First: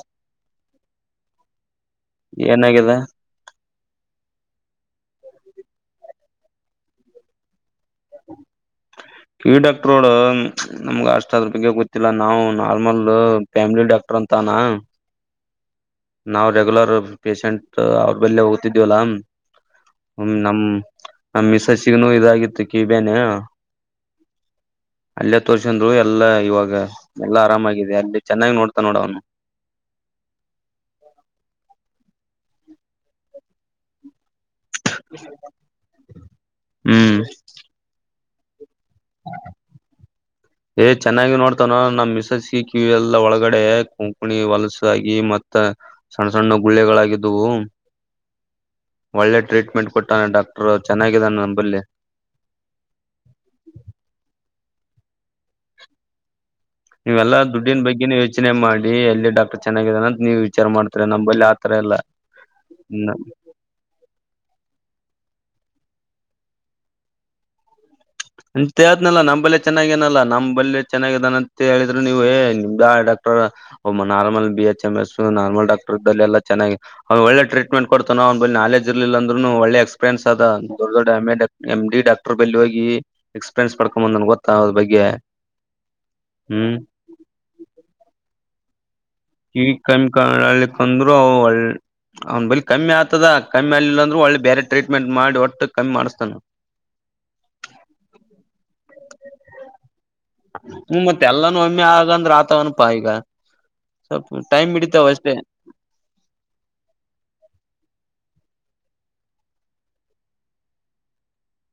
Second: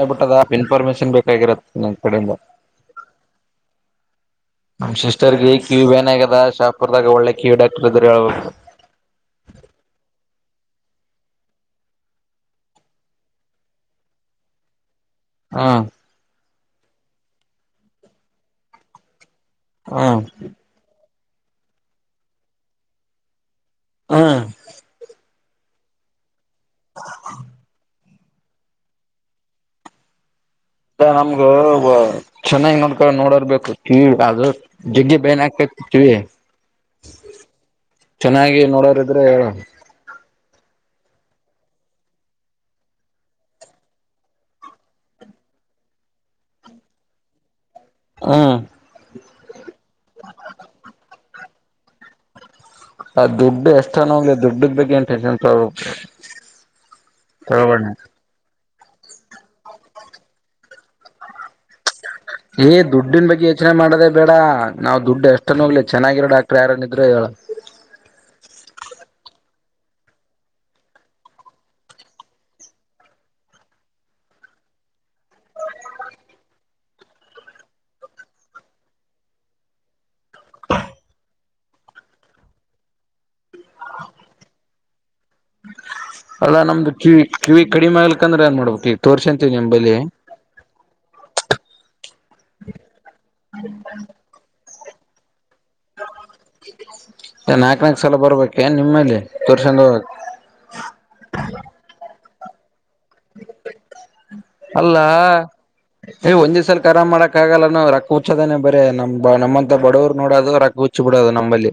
ಆಗ್ಬುಟ್ಟದ information ಬೇಕಾಗಿರದ್ ಏನಗಿದೆ ನಮ್ ಸಿಸ್ಟರ್ಗೆ ಕ್ಯೂ್ ಏನ್ ಆಗದ ಶಾಪುರ್ದಾಗ ಒಳ್ಳೆ ಕ್ಯೂ ಡಾ ಕೀವ್ ಡಾಕ್ಟರು ಹು ನಮ್ಗ ಅಷ್ಟ ಅದ್ರ ಬಗ್ಗೆ ಗೊತ್ತಿಲ್ಲ ನಾವು ನಾರ್ಮಲ್ ಫ್ಯಾಮಿಲಿ ಡಾಕ್ಟರ್ ಅಂತಾನ ಹಾ ನಾವ್ ರೆಗ್ಯುಲರ್ ಪೇೇಶೆಂಟ್ ಅವ್ರ ಬಳ ಹೋಗ್ತಿದೀವಲ್ಲ ಹ್ಮ್ ಹ ನಮ್ ನಮ್ ಮಿಸ್ಸಸ್ಸಿಗನುೂ ಇದಾಗಿತ್ತು ಕಿವೆನೆ ಹಾ ಅಲ್ಲೆ ತೋರ್ಸಂದ್ರು ಎಲ್ಲಾ ಇವಾಗ ಎಲ್ಲಾ ಆರಾಮಾಗಿದೆ ಅಲ್ಲಿ ಚೆನ್ನಾಗಿ ನೋಡ್ತನೆ ನೋಡು ಅವನು ನಮ್ಗ ಚೆನ್ನಾಗಿ ನೋಡ್ಕ ನೋಡೊರ್ ಬೆಕು ಕೀವ್ ಅದು ಜಗ್ಗಿ ಬೆನ್ ಹಾಕತತಿ ಹ್ಮ್ ಚೆನ್ನಾಗಿ ನೋಡೋರಿದ್ರೆ ಹೇಳು ಏ ಚೆನ್ನಾಗಿ ನೋಡ್ತಾನೊ ನಮ್ಮ್ ಮಿಸಸ್ ಸಿ ಕಿವಿ ಎಲ್ಲ ಒಳಗಡೆ ಕೊಂಕಣಿ ವಲಸಾಗಿ ಮತ್ತ ಸಣ್ಣ ಸಣ್ಣ ಗುಳ್ಳೆಗಳಾಗಿದ್ದವು ಹ್ಮ್ ಒಳ್ಳೆ ಟ್ರೀಟ್ಮೆಂಟ್ ಕೊಟ್ಟಾನೆ ಡಾಕ್ಟರ್ ಚೆನ್ನಾಗಿದಾನ ನಂಬಲ್ಲೆ ಆ ದುಡ್ಡು ಎಷ್ಟನ ಆಗ್ಲಿ ದುಡ್ದುನ್ ಬಗ್ಗೆ ಎನ್ ಟೆನ್ಸನ್ ತಕೊಬೆಡ ನೀವೆಲ್ಲಾ ದುಡ್ಡಿನ ಬಗ್ಗೆನ ಯೋಚನೆ ಮಾಡಿ ಎಲ್ಲಿ ಡಾಕ್ಟರ್ ಚೆನ್ನಾಗಿದಾನಂತ ನೀವು ವಿಚಾರ ಮಾಡ್ತಾರೆ ನಂಬಳಿ ಆತರ ಇಲ್ಲ ಏ ದುಡ್ಡನ್ ಬಗ್ಗೆ ಯೋಚನೆ ಮಾಡದೇ ಬೇಡ ನಾವ ದುಡ್ ಎಷ್ಟ ನೋಗ್ಲಿ ಚೆನ್ನಾಗಿರೋ ಡಾಕ್ಟರ್ ಯಾರನ್ನ ಇದ್ರೆ ಹೇಳ ಅಂತ ಹೇಳ್ದ್ನಲ್ಲ ನಮ್ಮಬಲ್ಲೆ ಚೆನ್ನಾಗೇನಲ್ಲಾ ನಮ್ ಬಲ್ಲೆ ಚೆನ್ನಾಗಿದ್ದಾನಂತ ಹೇಳಿದ್ರು ನೀವು ಏ ನ್ ಇದ್ ಆಡ normal B H M S normal doctor ಇದಲ್ಲಿ ಎಲ್ಲ ಚೆನ್ನಾಗಿ ಒಳ್ಳೆ ಟ್ರೀಟ್ಮೆಂಟ್ ಕೊಡ್ತ ್ ಬ ನಾಲೆಜ್ ಇರ್ಲಿಲ್ಲ ಅಂದ್ೂ ಒಳ್ಳೆ ಎಕ್ಸ್ಪೀರಿಯನ್ಸ್ ಅದ ದಡ್ ದೊಡ್ಡ M A M D doctor ಬಲ್ಲಿ ಹೋಗಿ ಎಕ್ಸ್ಪೀರಿಯನ್ಸ್ ಪಡ್ಕೊಂಬಂದ ನನ್ಗೆ ಗೊತ್ತಾ ಅದ್ರ ಬಗ್ಗೆ ಅಲ್ಲಾ ಹ್ಮ್ ನಮ್ದು ಕಿವಿ ಕಿವಿ ಕಡಿಮ ಆಗ್ಲಿಕಂದ್ರೆ ಏನ್ ಮಾಡ್ಬೇಕು ಕ ಕಮ್ಮಿ ಕಲ್ಲಿಂದ್್ರರು ಒಳ್ಳ ಅವ್ನ್ ಬಳಿ ಕಮ್ಮಿ ಆಗ್ತದ ಕಮ್ಮಿ ಅಲ್ಲಿಿಲ್ಲ ಅಂದ್ರೆ ಒಳ್ಳೆ ಬೇರೆ ಟ್ರೀಟ್ಮೆಂಟ್ ಮಾಡಿ ಒಟ್ಟ ನಾಕ್ ನಾಕ್ ಸಲ ಬರ್ಬೇಕೆ ನಿಮ್ಮಲ್ಲಿ ತೋರ್ಸೊಂಡ ಹೋಗ ಹ್ಮ್ ಮತ್ತೆ ಎಲ್ಲಾನು ಒಮ್ಮೆ ಆಗಂದ್ರೆ ಆತ ಒನ್ [inaudible] ಅಲ್ಲ ಹಿಡಿತಾವ ಅಷ್ಟೇ ಏ ಒಂದ್ ದಿವ್ಸಲ್ಖರಾಮ್ ಮಾಡಕ್ ಆಗಲ್ಲ ನಾ ರೊಕ್ಕ ಹರ್ಚ್ಚೋದನೇ ಬ ಅೆ ನಮ್ ನಮ್ಮಂತ ಬಡವರು ನೋಡೋದು ರೊಕ್ಕ ಹುಚ್ಚಿ ಬಿಡೋದು ನಮ್ಮಲ್ಲಿ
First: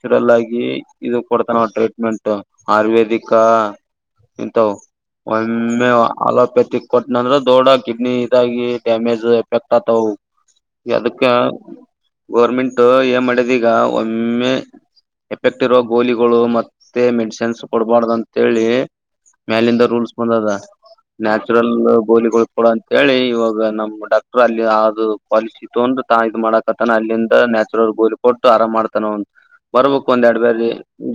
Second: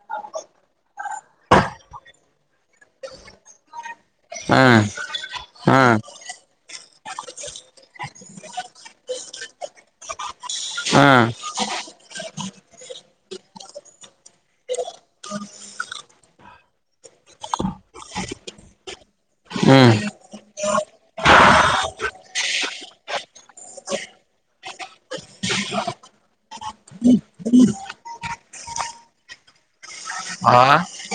ಚೂಡಲ್ ಆಗಿ ಇದು ಕೊಡ್ತವೆ ಟ್ರೀಟ್ಮೆಂಟ್ ಆಯುರ್ವೇದಿಕ್ ಹಾ ಎಂತವು ಹಾ ಒಮ್ಮೆ ಅಲೋಪ್ಯತಿಕ್ ಕೊಟ್ಟನಂದ್ರ ದೊಡ್ಡ ಕಿಡ್ನಿ ಇದಾಗಿ ಡ್ಯಾಮೇಜ್ ಎಫೆಕ್ಟ್ ಆತಾವ ಹಾ ಅದಕ್ಕ ಗೋರ್ಮೆಂಟ್ ಏನ್ ಮಾಡಿದ ಈಗ ಒಮ್ಮೆ ಎಫೆಕ್ಟ್ ಇರುವ ಗೋಲಿಗಳು ಮತ್ ಮೆಡಿಸಿನ್ಸ್ ಕೊಡಬಾರ್ದ ಅಂತ ಹೇಳಿ ಮೇಲಿಂದ ಹ್ಮ್ ರೂಲ್ಸ್ ಬಂದದ ಗೋಲಿಗಳುಳ್ಕಡ ಅಂತ ಹೇಳಿ ಇವಾಗ ನಮ್ಮ್ ಡಾಕ್ಟರ್ ಅಲ್ಲಿ ಅದು ಪಾಲಿಸಿ ತೊಂದ್ರೆಾ ಇದು ಮಾಡಕ ಅಲ್ಲಿಂದ ನೆ ಕೊಟ್ಟು ಆರಾಮ್ ಮಾಡ್ತಾನ ಬರ್ಬೇಕು ಒಂದ ಎರಡ್ ಹಾ ಬೇರೆ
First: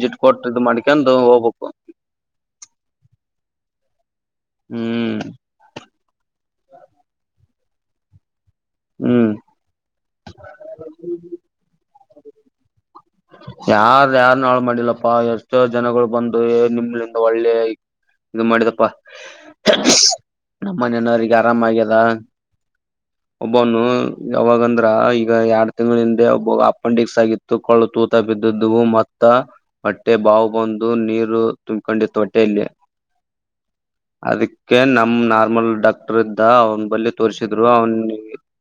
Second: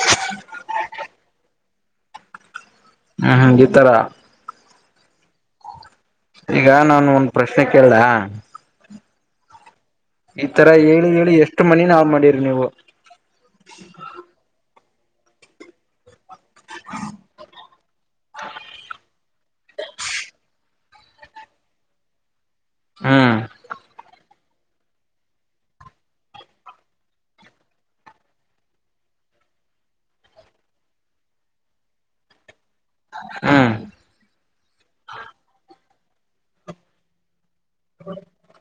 ಇಿಟ್ ಕೊಟ್ಟ ಮಾಡ್ಕೊಂಡ ಹ ಹಪ ಹ್ಮ್ ಹ್ಮ ಈ ತರ ಹ್ಮ್ ಈಗ ನಾನು ಒಂದ ಪ್ರಶ್ನೆ ಕೇಳ ಹ್ಮ್ ಈತರ ಹೇಳಿ ಹೇಳಿ ಎಷ್ಟು ಮನಿ ನಾವ್ ಮಾಡಿರಿ ನೀವು ಯಾರ ಯಾರ ನಾಳು ಮಾಡಿಲ್ಲಪ್ಪಾ ಎಷ್ಟೋ ಜನಗಳು ಬಂದ ನಿಮ್ಿಂದ ಒಳ್ಳೆ ಇದು ಮಾಡಿದಪ್ಪಾ ನಮ್ಮನನವಿಗೆ ಆರಾಮ ಆಗ್ಯದ ಹ್ಮ್ ಒಬ್ಬನು ಯಾವಾಗಂದ್ರ ಈಗ ಎರಡ್ ತಿಂಗಳಿಂದೆಬ ಅಪೆಂಡಿಕ್ಸ್ ಆಗಿತ್ತು ಕಳತು ತ್ತ ಬಿದ್ದಿದ್ದವು ಮತ್ತ ಹೊಟ್ಟೆ ಬಾವು ಬಂದು ನೀರು ತುಂಬಕೊಂಡಿತ್ತು ಹೊಟ್ಟೆಯಲ್ಲಿ ಹ್ಮ್ ಅದಕ್ಕೆ ನಮ್ ನಾರ್ಮಲ್ ಡಾಕ್ಟರ್ ಇದ್ದ ಅವನ ಬಳಿ ತೋರ್ರಿಸ ್ರು ಅವನ್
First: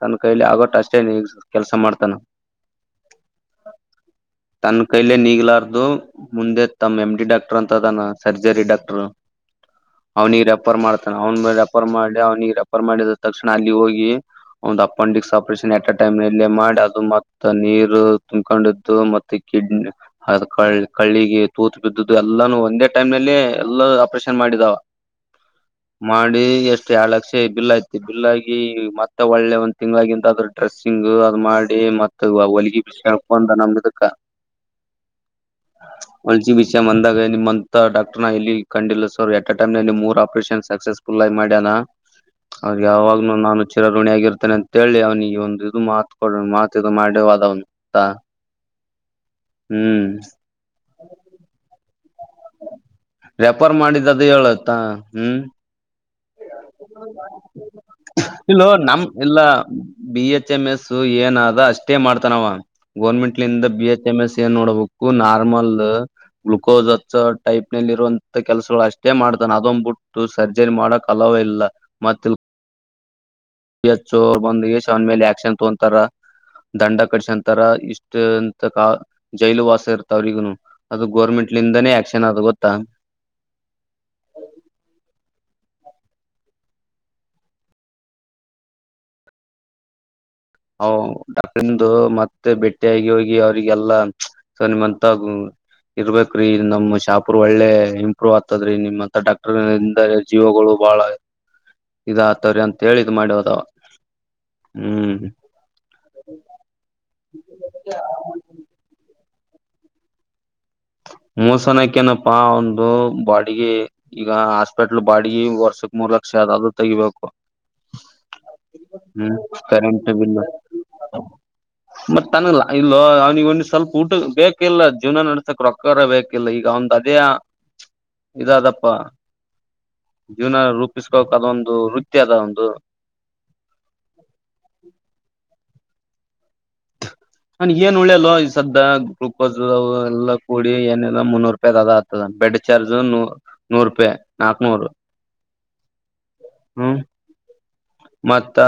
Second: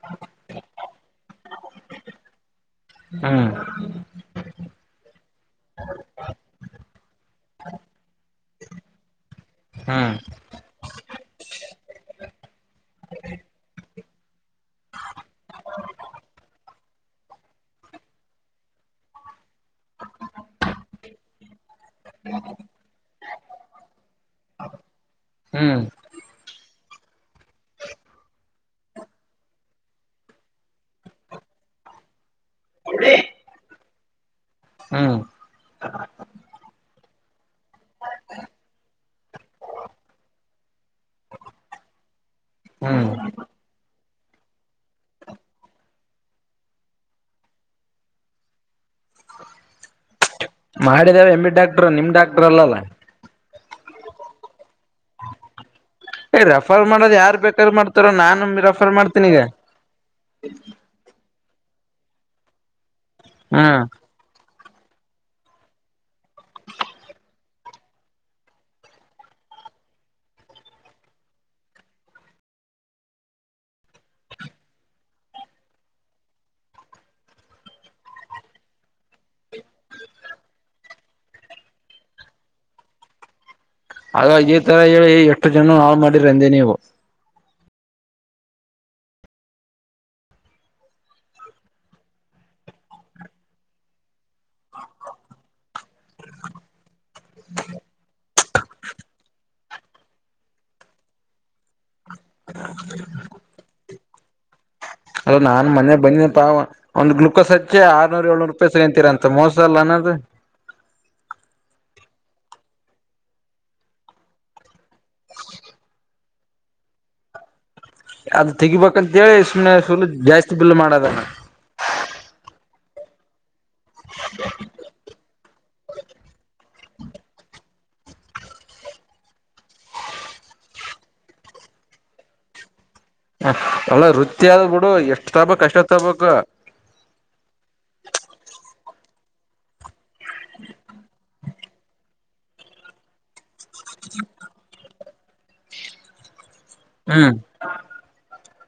ತನ್ನ ಕೈಲಿ ಆಗೋಟ್ಟ ಅಷ್ಟೇ ಕೆಲ್ಸ ಮಾಡ್ತಾನ ಹ್ಮ್ ತನ್ ಕೈಲೆ ನೀಗ್ಲಾರ್ದು ಮುಂದೆ ತಮ್ಮ್ ಎಮ್ ಡಿ ಡಾಕ್ಟರ್ ಅಂತದನ್ನ ಸರ್ಜರಿ ಡಾಕ್ಟರ್ ಹ್ಮ್ ಅವ್ನಿಿಗೆ ರೆಫರ್ ಮಾಡ್ತಾನ ಅವ್ನ್ ರೆಫರ್ ಮಾಡಿ ಅವ್ನಿಿಗೆ ರೆಫರ್ ಮಾಡಿದ ತಕ್ಷಣ ಅಲ್ಲಿ ಹೋಗಿ ಒಂದ್ appendix operation at a time ನಲ್ಲೇ ಮಾಡಿ ಅದು ಮತ್ತ ನೀರು ತುಂಬ್ಕೊಂಡ್ದು ಮತ್ತ ಕಿಡ್ನಿ ಅದ ಕ ಕಳ್ಳಿಗೆ ತೂತ ಬಿದ್ದ್ದು ಎಲ್ಲಾನು ಒಂದೇ ಟೈಮ್ ನಲ್ಲ ಎಲ್ಲ ಆಪರೇಷನ್ ಮಾಡಿದಾವ ಹ್ಮ್ ಮಾಡಿ ಎಷ್ಟು ತ್ತ ಎರಳ ಲಕ್ಷ ಬಿಲ್ ಯತಿ ಬಿಲ್ ಆಗಿ ಮತ್ತೆ ಒಳ್ಳೆ ಒಂದ್ ತಿಂಗ್ಗಳಗ ಅಂತ ಅದ್ರ ಡ್ರೆಸ್ಸಿಂಗ್ ಅದ್ ಮಾಡಿ ಮತ್ತೆ ತ ಹೊಲಿಗೆ ಬಿ ಬಂದ ನಮ್ದದಕ್ಕ ಹ್ಮ್ ವಲ್ಚಿ ಬಿಚ ಮಂದಾಗ ಮ ಡಾಕ್ಟರ್ನ ಇಲ್ಲಿ ಕಂಡಿಲ್ಲ ಸರ್ ಎಟ್ ಅ ಟೈಮ್ಲ್ಲಿ ಮೂರ್ ಆಪರೇಷನ್ ಸಕ್ಸಸ್ಫುಲ್ಗಿ ಮಾಡ್ಯನಾ ಹಾಗ ಹ್ಮ್ ಯಾವಾಗ್ಲೂ ನಾನು ಚಿರಋಣಿ ಆಗಿರ್ೆ ಅಂತಾನ ಅಂತೇಳಿ ಅವ್ನಿಗೆ ಒಂದು ಇದು ಮಾತ್ ಕೊಡ ಮಾತ್ ಇದು ಮಾಡ್ಯವದವನ್ಂತ ಮಾಡಿದ್ದೇಾವ ಎಂಬಿ ಡಾಕ್ಟರು ನಿಮ್ ಡಾಕ್ಟರ್ ಅಲ್ಲಲ್ಲ ರೆಫರ್ ಮಾಡಿದ್ದದು ಹೇಳುತ್ತಾ ಹ್ಮ್ ಏ ರೆಫರ್ ಮಾಡೋದ್ ಯಾರ್ ಬೇಕಾದಾರ್ ಮಾಡ್ತಾರ ನಾನ್ ಇಲ್ಲ ರೆಫರ್ ನಮ ಮಾಡ್ತೀನಿ ಇಲ್ಲ ಈಗ ಬಿ ಎಚ್ ಎಂ ಎಸ್ ಏನ ಆದ ಅಷ್ಟೇ ಮಾಡ್ತಾನವ ಗೌರ್ಮೆಂಟ್ ಹಾ ನಿಂದ ಬಿ ಎ ಎಂ ಎಸ್ ಏನ್ ನೋಡ ಬಕ್ಕು ನಾರ್ಮಲ್ ಗ್ಲುಕೋಸ್ ಹಚ್ಚ ಟೈಪ್ನಲ್ಲಿ ಇರುವಂತ ಕೆಲ್ಸಗಳು ಅಷ್ಟೇ ಮಾಡ್ತಾನ ಅದಂದ್ಬಿಟ್ಟು ಸರ್ಜರಿ ಮಾಡಕ ಅಲವೇ ಇಲ್ಲ ಮತಿ ಯಚ್ಚು ಅವರು ಬಂದ್ ಯಶ್ ಅವನ್ ಮೇಲೆ ಆಕ್ಷನ್ ತಗಂತಾರ ದಂಡ ಕಡ್ಸಂತರ ಇಷ್ಟಂತ ಕ ಜೈಲು ವಾಸ ಇರ್ತ ಅವ್ರಿಗನು ಅದು ಗೋರ್ಮೆಂಟ್ ಇಟ್ಲಿಂದನೇ ಆಕ್ಷನ್ ಅದು ಗೊತ್ತಾ ಅ ತರ ಹೇಳಿ ಎಷ್ಟು ಜನ ನಾಳ ಮಾಡಿರ ಅಂದೇ ನೀವು ಹ ಡಾಟ್ರಂದು ಮತ್ತೆ ಬೆಟ್ಟಿ ಯಾಗಿ ಹೋಗಿ ಅವ್ರಿಗೆಲ್ಲಾ ಸೊ ನಿಮ್ಂತ ಇರ್ಬೇಕ್ರೀ ನಮ ಶಾಪ ಒಳ್ಳೆ ಇಂಪ್ರೂವ್ ಆಗ್ತ ದ ನಿಮ್ಮತ್ರ ಡಾಕ್ಟರ್ಿಂದ ಜೀವಗಳು ಬಹಳ ಇದ ಆತವ್ರಿ ಅಂತ ಹೇಳಿದ್ ಮಾಡಿ ಹದಾವ ಹ್ಮ್ ಅದು ನಾನ್ ಮನೆ ಬಿ ಒಂದು ಗ್ಲುಕೋಸ್ ಹಚ್ಚಿ ಆರ್ನೂರು ಏಳ್ನೂರು ರೂಪಾಯಿ ಸಿಗಂತೀರ ಅಂತ ತ್ತ ಮೋಸಲ್ಲನದು ಮೋಸನಕ ನಪ್ಪಾ ಒಂದು ಬಾಡಿಗೆ ಈಗ ಹಾಸ್ಪೆಟ್ಲ್ ಬಾಡಿಗೆ ವರ್ಷಕ್ ಮೂರ್ಲ ಕ್ಷೆ ಅದ ಅದು ತೆಗಿಬೇಕು ಅದ ತೆಗಬೇಕಂತೇಳಿ ಹ್ಮ್ ಸುಮನೆ ಸುಲ ಜಾಸ್ತಿ ಬಲ್ು ಮಾಡದಣ ಮತ್ತ ತನಗ ಇಲ್ಲ ಅವ್ನಿಗೆ ಒಂದ್ ಸ್ವಲ್ಪ ಊಟ ಬೇಕಿಲ್ಲ ಜೀವನ ನಡ್ಸಕ್ ರೊಕ್ತ ಕರ ಬೇಕಿಲ್ಲ ಈಗ ಒಂದ್ ಅದೇ ಇದಾದಪ್ಪ ಜೀವನ ರೂಪಿಸ್ಕೋಕ್ ಅದ ಒಂದು ವೃತ್ತಿ ಅದ ಒಂದು ಹ ಅಲ್ಲ ವೃತ್ತಿ ಆದ ಬಿಡು ಎಷ್ಟ್ ತಬಕ್ ಅಷ್ಟೊತ್ ತಬಕ್ು ನನ್ ಏನ್ ಉಳ್ಳ್ಯಲ್ಲ ಸದ್ದ ಗ್ಲೂಕೋಸ್ ಎಲ್ಲೂಡ ನ ಎಲ್ಲ ಮುನ್ನೂರುೂಪಾಯ ಅ ಬೆಡ್ ಚಾರ್ಜ್ ನೂ ನೂರು ರೂಪಾಯಿ ನಾಕನೂರು ಹ್ಮ್ ಮತ್ತ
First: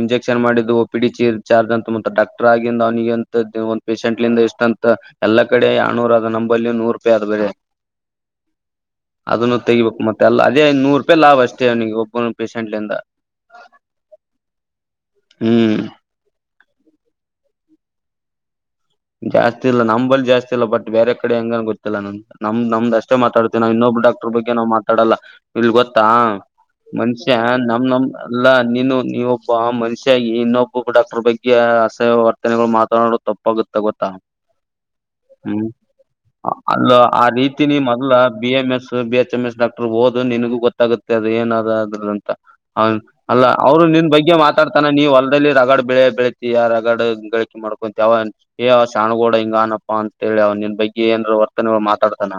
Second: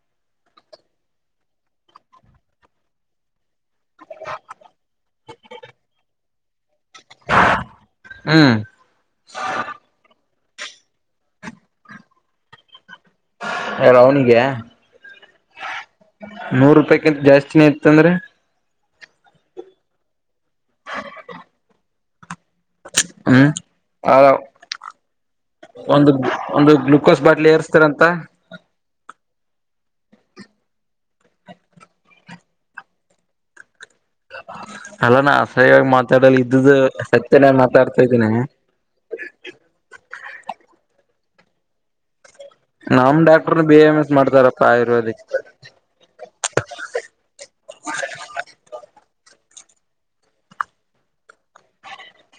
ಇಂಜೆಕ್ಷನ್ ಮಾಡಿದ್ದು ಓಪಿ ಡಿ ಚಿ ಚಾರ್ಜ್ ಅಂತ ಮ ಡಾಕ್ಟರ್ ಆಗಿಂದ ಅವನಿಗೆಂತ ಪೇೇಶೆಂಟ್ಂದ ಎಷ್ಟಂತ ಎಲ್ಲಾ ಕಡೆ ಯನೂರ ನಂಬಲ್ಲಿ ನೂರ ಪಾಯ ಆದ ಬೇರೆ ಹ್ಮ್ ಅದನ್ನು ತೆಗಿಬೇಕು ಮತ್ತೆ ಎ ಅದೇ ನೂರು ರೂಪಾಯಿ ಲಾಭ ಅಷ್ಟೇ ಅವ್ನಿಗೆ ಒಬ್ಬೊನ ಪೇಷಂಟ್ಲಿಂದ ಅವನಿಗೆ ಹ್ಮ್ ನೂರು ರೂಪಾಯಕಿಂತ ಜಾಸ್ತಿನ ಇತ್ತಂದ್ರೆ ಜಾಸ್ತಿ ಇಲ್ಲ ನಂಬಲ್ಲಿ ಜಾಸ್ತಿ ಇಲ್ಲ ಬಟ್ ಬೇರೆ ಕಡೆ ಹೆಂಗ ಗೊತ್ತಿಲ್ಲ ನ ನಮ್ದ ನಮ್ದ್ ಅಷ್ಟೇ ಹ್ಮ್ ಮಾತಾಡ್ತವಿ ನಾ ಇನ್ನೊಬ್ ಆ ಡಾಕ್ಟರ್ ಬಗ್ಗೆ ನಾವ್ ಮಾತಾಡಲ್ಲ ಇಲ್ ಗೊತ್ತಾ ಒಂದು ಒಂದು ಗ್ಲುಕೋಸ್ ಮನುಷ್ಯ ಬಾಟ್ಲಿ ನಮ ನಮ್ ಏರ್ಸ್ತಾರಂತ ಎಲ್ಲಾ ನೀನು ನೀವು ಒಬ್ಬ ಮನುಷ್ಯಾಗಿ ಇನ್ನೊಬ್ಬ ಡಾಕ್ಟರ್ ಬಗ್ಗೆ ಆಸಹ ವರ್ತನೆಗಳು ಮಾತಾಡುದು ತಪ್ಪಾಗುತ್ತೆ ಗೊತ್ತ ಅಲ್ಲ ನಾ ಹ್ಮ್ ಅಸಹ್ಯವಾಗಿ ಮಾತಾಡಲ್ಲ ಇದ್ದುದು ಅಲ್ಲ ಆ ಸತ್ಯನೇ ರೀತಿನ ಮಾತಾಡ್ತಾ ಮೊದ್ಲ ಇದ್ದೀನಿ B M S B H M S doctor ಹಓದು ನಿನಗೂ ಗೊತ್ತಾಗುತ್ತೆ ಅದು ಏನಾದಾದ್ರ ಅಂತ ಹೌ ನಮ್ ಅಲ್ಲ ಡಾಕ್ಟರ್ ಬಿ ಅವ್ರು ಎಂ ನಿನ್ ಎಸ್ ಬಗ್ಗೆ ಮಾಡ್ತಾರಪ್ಪ ಮಾತಾಡ್ತಾನ ನೀವ್ ಆಯುರ್ವೇದಿಕ್ ಹೊಲ್ದಲ್ಲಿ ರಗಡ್ ಬೆಳೆ ಬೆಳತಿ ಆ ರಗಡ್ ಗಳಿಕೆ ಮಾಡ್ಬ ವ ಏ ಅವ್ ಸಾಣಗೋಡ ಹಿಂಗ ಅನಪ್ಪಾ ಅಂತ ಹೇಳಿ ಅವ್ ನಿನ್ ಬಗ್ಗೆ ಏನ್ರ ವರ್ತನಗಳು ಮಾತಾಡ್ತಾನ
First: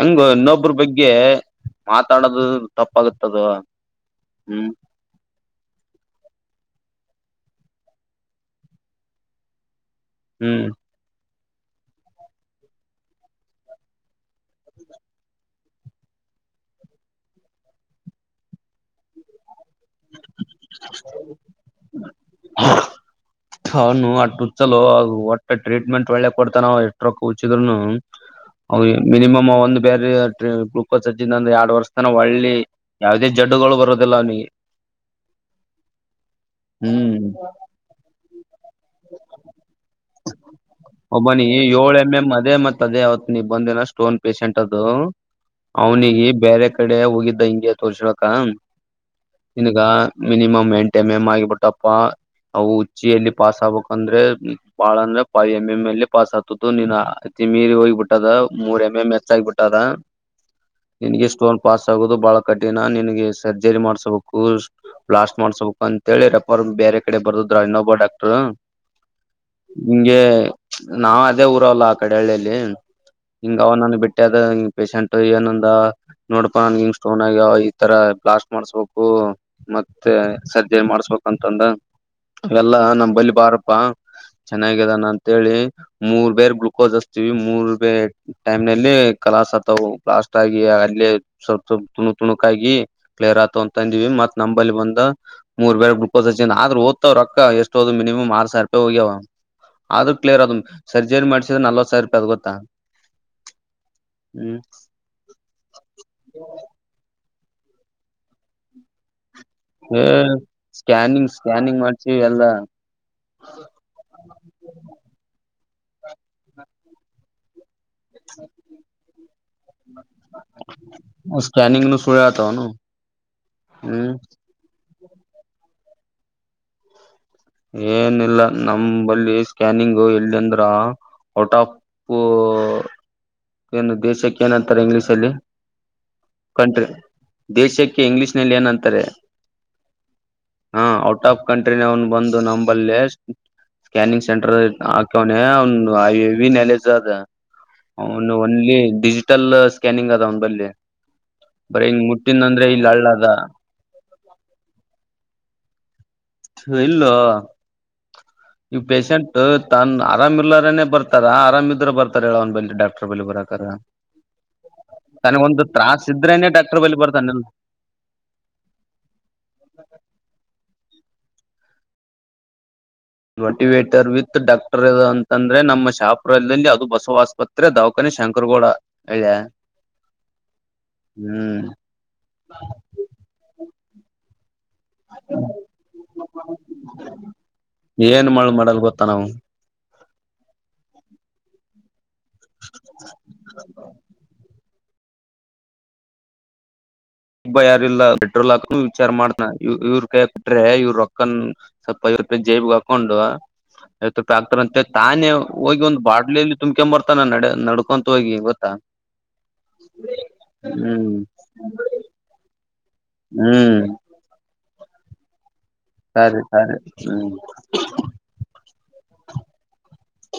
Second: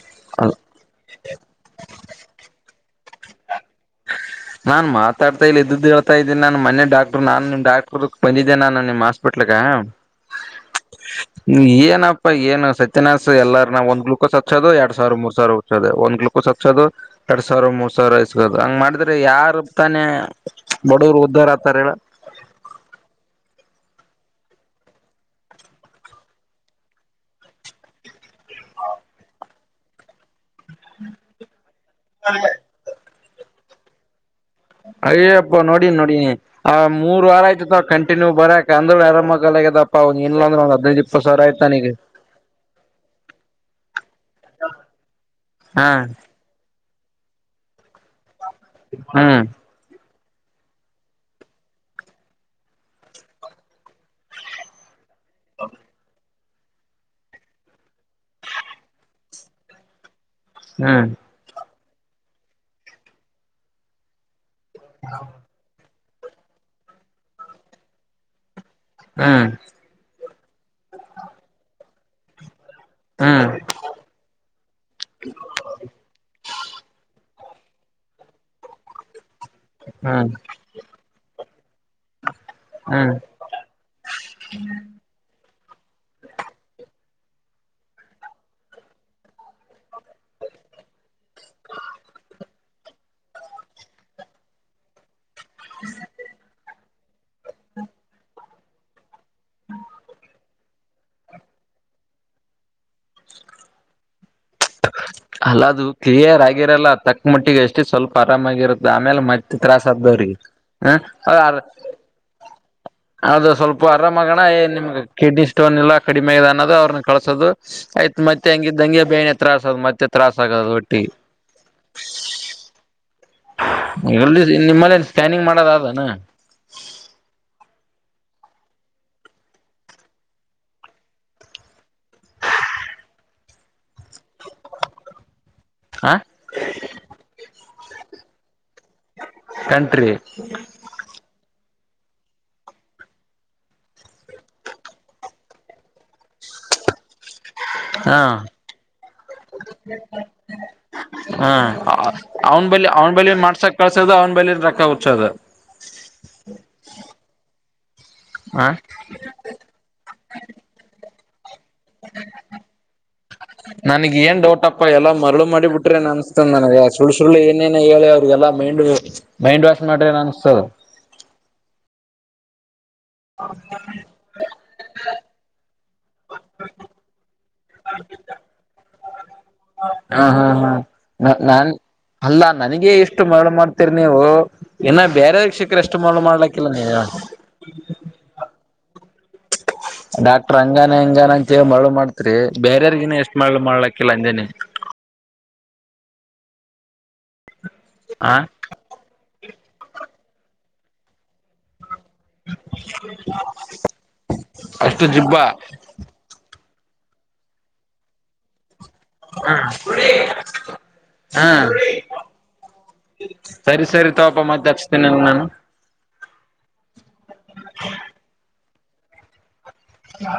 ಹೆಂಗು ಇನ್ನೊಬ್ರ ಬಗ್ಗೆ ಮಾತಾಡದು ತಪ್ಪಾಗತ್ತದು ಹ್ಮ್ ನಾನ್ ಮಾತಾಡ್ತಾ ಇಲ್ಲ ಇದ್ದ ಹೇಳ್ತಾ ಇದ್ದೀಿ ನಾನನ್ ಮ ಡಾಕ್ಟ್ರ್ ನಾನ್ ನಿಮ್ ಡಾಕ್ಟರ್ ಬಂದಿದ್ದೇನೆ ನಾನು ನಿಮ್ ಹಾಸ್ಪಿಟ್ಲ್ಗ ಹ್ಮ್ ಹ್ಮ್ ಏನಪ್ಪಾ ಏನು ಸತ್ಯನಸ್ ಎಲ್ಲಾರನ್ನ ಒಂದ್ ಗ್ಲುೂಕೋಸ್ ಹಚ್ಚೋದು ಎರಡ್ ಸಾವಿರ ಮೂರ್ ಸಾವಿರ ಹಚ್ಚೋದ ಒಂದ ್ ಹೋದು ಎರಡ್ ಸಾವಿರ ಮೂ ಸಾವರ ಎೋದು ಹಂಗ್ ಮಾಡಿದ್ರ ಯಾರತಾನೆ ಬಡವರು ಉದ್ದಾರ ಆತಾರ ಹೇಳ ಅವನು ಅಟ್ಟ ಹಚ್ಚಲು ಒಟ್ಟ ಟ್ರೀಟ್ಮೆಂಟ್ ಒಳ್ಳೆ ಕೊಡ್ತಾನ ಎಷ್ಟ ರಕ್ಕ ಹುಚ್ಚಿದ್ರುನು ಅವ್ರ ಮಿನಿಮಮ್ ಒಂದ್ ಬೇರೆ ಗ್ಲೂಕೋಸ್ ಹಜ ಒಂದ ಎರಡ್ ವರ್ಷ ತನ ಒಳ್ಳಿ ಯಾವುದೇ ಜಡ್ಡುಗಳು ಬರದಿಲ್ಲ ಅವ್ನಿಗೆ ಅಯ್ಯಪ್ಪ ನೋಡಿನಿ ನೋಡನಿ ಆ ಹ್ಮ್ ಮೂರ್ ವಾರ ಆಯ್ತು ಕಂಟಿನ್ಯ ನೀ್ ಬರಾಕ ಅಂದ್ರಿ ಆರಾಮಕ್ಕಾಲ ಆಗದಪ್ಪಾ ಒ ಇಲ್ಲಂದ್ರ ಒಂದ್ ಹದ್ಿನೈದು್ ಇಪ್ಪತ್ತು ಸಾವರ ಆಕ್ ನನಿಗೆ ನೀಗ್ ಬಂದಿಲ್ಲ ಸ್ಟೋನ್ ಪೇಷೆಂಟ್ ಅದು ಹಾ ಅವ್ನಿಿಗೆ ಬೇರೆ ಕಡೆ ಹೋಗಿದ್ದ ಹಿಂಗೆ ತೋಸ್ಕಾಳಕ [inaudible] ಹ್ಮ್ ಮಿನಿಮಮ್ ಎಂಟಮ ಎಮ್ ಆಗಿಬಿಟ್ಟಪ್ಪಾ ಅವು ಿಯಲ್ಲಿ ಪಾಸ್ ಆಗ್ಬೇಕಂದ್ರೆ ಬಾಳ ಅಂದ್ರೆ ಎಂ್ ಎಂ್ ಎಲ್ಲಿ ಪಾಸ್ ಆಗ್ ತುತು ನೀನ್ ಅತಿಿ ಮೀರಿ ಹೋಗಿಬಿಟ್ಟದ ಮೂರ್ ಎಂ್ ಎಂ್ ಹೆಚ್ಚ ಆಗಬಿಟ್ಟದ ಹ್ಮ್ ನಿನಿಗೆ ಸ್ಟೋನ್ ಪಾಸ್ ಆಗೋದು ಬಹಳ ಕಠಿಣ ನಿನಗೆ ಸರ್ಜರಿ ಮಾಡ್ಸಬೇಕು ಬ್ಲಾಸ್ಟ್ ಮಾಡ್ಸಬೇಕಕ್ ಅಂತೇಳಿರಪ್ಪ ಬೇರೆ ಕಡೆ ಬರ್ದದ್ರ ಇನ್ನೊಬ್ಬ ಡಾಕ್ರ್ ಹ್ಮ್ [inaudible] ಇಂಗೆ ನಾ ಅದೇ ಊರಲ್ಲ ಆ ಕಡಹಳ್ಳಿಯಲ್ಲಿ ಹ್ಮ್ ಹಿಂಗ ಅವ ನನ್ ಬಿಟ್ಟೆ ಅದ ಪೇಶಂಟ್ ಏನಂದ ನೋಡ್ಪಾ ನನ್ ಹಿಂಗ ಸ್ಟೋನ್ ಆಗ್ಯ ಈತರ ಬ್ಲಾಸ್ಟ್ ಮಾಡ್ಸ್ಬೇಕು ಮತ್ತೆ ಹ್ಮ್ ಸಜ್ಜೆ ಮಾಡಸ್ಬೇಕ ಅಂತಂದ [unintelligible] ಲ್ಲ ನಮ ಹ್ಮ್ ಬಲ್ಲಿಿ ಬಾರಪ್ಪಾ ಚೆನ್ನಾಗಿದ್ದಾನ ಅಂತ [unintelligible] ಿ ಮೂರ್ ಬೇರ್ ಗ್ಲುೂಕೋಸ್ ಹಸ್ತವಿ ಮೂರ್ ಬೇ ಟೈಮ್ ನಲ್ಲಿ ಕಲಾಸ್ ಆಗ್ತಾವು ಬ್ಲಾಸ್ಟ್ ಅಲ್ಲಿ ಆಗ್ಲಿ ಸ್ವಲ್ಪ ಸ್ವಲ್ಪ ತುಣಕ್ ತುಣಕ್ ಆಗಿ ಕ್ಲಿಯರ್ ಆತಂತಂದಿವವಿ ಮತ್ ನಂಬಲ್ಲಿ ಬಂದ ಮೂರ್ ಬೇರ್ ಗ್ಲುಕೋಸ್ ಹಚ್ಚಿನ್ ಅ್ರ ದ್ ಹೋತವ್ರೊಕ್ಕ ಎಷ್ಟೋದು ಮಿನಮ್ ಆರು ಸಾವಿ ಹೋಗ್ಯವ ಆದ್ರೂ ಕ್ಲಿಯರ್ ಅದ ಸರ್ಜರಿ ಮಾಡ್ಸಿದ್ರೆ ನಲ್ವ ಸರ್ ಪ ಅದ್ ಗೊತ್ತ [unintelligible] ಅಲ್ಲ ಅದು ಕ್ಲಿಯರ್ ಆಗಿರಲ್ಲ ತಕ್ಕ ಮಟ್ಟಿಗೆ ಎಷ್ಟು ಸ್ವಲ್ಪ ಆರಾಮಾಗಿರುತ್ತೆ ಆಮೇಲೆ ಮತ್ ತ್ರಾಾಸ ಏ ಆದ್ದವ್ರಿಗೆ [unintelligible] ಸ್ಕ್ಯಾನಿಂಗ್ ಹ ಸ್ಕ್ಯಾನಿಂಗ್ ಮಾಡ್ಸಿ ಎಲ್ಲ ಅದು ಸ್ವಲ್ಪ ಆರಾಮಗಣ ಏನಿಮ್ಗ ಕಿಡ್ನಿ ಸ್ಟೋನ್ ಇಲ್ಲ ಕಡಿೆ ಇದೆ ಅನ್ನೋದು ಅವ್ರನ್ನ ಕಳಸೋದು ಆಯ್ತ್ತ್ತೆ ಹಂಗಿದ್ದಂಗೆ ಬ ಾಸ ಅ ಮತ್ತೆ ತ್ರಾಸಾಗದು ಒಟ್ಟಿಗ್ ಸ್ಕ್ಯಾನಿಂಗ್ನು ಸುಳ್ ಹೇಳ್ತಾವನು ಹ್ಮ್ ಎಲ್ಲಿದ್ ನಿಮ್ಮಲ್ಲಿ ನ್ ಸ್ಕ್ಯಾನಿಂಗ್ ಮಾಡದನಾ ಏನಿಲ್ಲ ನಮಂಳಿ ಸ್ಕ್ಯಾನಿಂಗ್ ಎಲ್ಲಿಂದ್ರ ಔಟ್ ಆಫ್ [unintelligible] ಏನು ದೇಶಕ್ಕೆ ಏನಂತಾರೆ ಇಂಗ್ಲಿೀಷ್ ಅಲ್ಲಿ [inaudible] ಹ ಕಂಟ್ರಿ ದೇಶಕ್ಕೆ ಕೆಇಂಗ್ಷ್ ನಲ್ಲಿ ಏನ್ಂತಾರೆ ಕಂಟ್ರಿ [unintelligible] ಹ ಔಟ್ ಆಫ್ ಕಂಟ್ ನ ಅವನ್ ಬಂದು ನಂಬಲ್ಲಿ [unintelligible] ಸ್ಕ್ಯಾನಿಂಗ್ ಸೆಂಟರ್ ಹಾಕ್ಯವನ ಅವನು ಹೆವಿ ನೆಲಜ ಅದ ಹಾ ಅವನು ಒನ್ಲಿ ಡಿಜಿಟಲ್ ಸ್ಕ್ಯಾನಿಂಗ್ ಅದ ಅವನ ಬಲ್ಲಿಿ ಹ್ಮ ಅವ್ನ್ ಬಳಿ ಹಳ್ಳ ಅವ್ನ ಬಳ ಅದ ಏನ್ ಮಾಡ್ಸಕ್ ಕಳ್ಸದ ಅವ್ನ್ ಬಳಿದ್ ರೊಕ್ಕ ಹುಚ್ಚದ [inaudible] ಇಲ್ಲೋ ಹಾ ಈ ಪೇಶೆಂಟ್ ತನ್ ಆರಾಮ್ ಇಲ್ಲಾರನೆ ಬರ್ತಾರ ಆರಾಮ್ ಇದ್ರ ಬರ್ತಾರ ಹೇಳ ಅವನ ಬಲ್ಲಿ ಡಾಕ್ಟರ್ ಬಲ್ಲಿ ಬರಾಕರ [inaudible] ನನಗ್ ಏನ್ ಡೌಟ್ಪ್ಪ ಎಲ್ಲ ತನಗ ಮರಳು ಒಂದು ಮಾಡಿ ಬಿಿಟ್ರೆ ತ್ರಾಸ ಇದ್ರೇನೆ ಅನ್ಸ್ತನ್ ನನಗೆ ಡಾಕ್ಟರ್ ಬಲ್ಲಿ ಸುಳ್ಳು ಸುಳ್ಳು ಬರ್ತಾನ ಏನೇನ್ ಹೇಳಿ ಅವ್ರಿಗೆಲ್ಲಾ ಮೈಂಡ್ ಮೈಂಡ್ ವಾಶ್ ಮಾಡ್ರೆನ್ ಅನಿಸ್ತದೆ [unintelligible] ಮೋಟಿವೇಟರ್ ವಿತ್ ಡಾಕ್ಟರ್ ಅಂತಂದ್ರೆ ನಮ್ಮ ಶಾಪುಲ್ದಲ್ಲಿ ಅದು ಬಸವ ಆಸ್ಪತ್ರೆ ದಾವಾಖಾನ ಶಂಕರಗೌಡ ಹೇಳ್ಳ್ಯ ಹ ಹ್ಮ್ ಹ್ಮ ನಾನ್ ಅಲ್ಲಾ ನನಗ ಎಷ್ಟು ಮರಳು ಮಾಡ್ತ ರಿ ನೀವು ಇನ್ನ ಬೇರೆರ್ ಶಿಕ್ರೆ ಎಷ್ಟು ಮಳ ಮಾಡ್ಲಕ್ಕಿಲ್ಲ ನೀವು ಏನ್ [unintelligible] ಡಾಕ್ಟರ್ ಹಂಗಾನ ಹಿಂಗಾನ ಅಂತಿ ಮರಳು ಮಾಡ್ತ ರಿ ಬೇರರ್ಗಿನ ಎಷ್ಟ್ ಮಾಡಲು ಮಾಡ್ಲಕ್ಕಿಲ್ಲ ಅಂದೇನೆ ಒಬ್ಬ ಯಾರಿಲ್ಲ ಹ ಪೆಟ್ರೋಲ್ ಹಾಕ ವಿಚಾರ ಮಾಡನ ಇವ್ರ ಕೈಕ ಕೊಟ್ರೆ ಇವರು ರೊಕ್ಕನ್ ಸ್ವಲ್ಪ ಐವ್ ರೂಪಾಯಿ ಜೇಬಗ್ ಹಾಕೊಂಡು ಐವತ್ತು ರೂಪಾಯಿ ಹಾಕ್ತಾರಂತೆ ಅಷ್ಟು ತಾನೇ ಜಿಬ್ಬ ಹೋಗಿ ಒಂದ ಬಾಟ್ಲಲ್ಲಿ ತುಂಬ್ಕ್ ಬರ್ತಾನ ನಡೆ ನಡ್ಕೊಂತ ಹೋಗಿ ಗೊತ್ತಾ ಹಾ [unintelligible] ಹ್ಮ್ ಹಾ ಹ್ಮ್ ಸರಿ ಸರಿ ತೋಪ ಮತ್ತೆ ತಚ್ತೇನಿಲ್ಲ ನಾನು ಸರಿ ಸರಿ ಹ್ಮ್ ಯ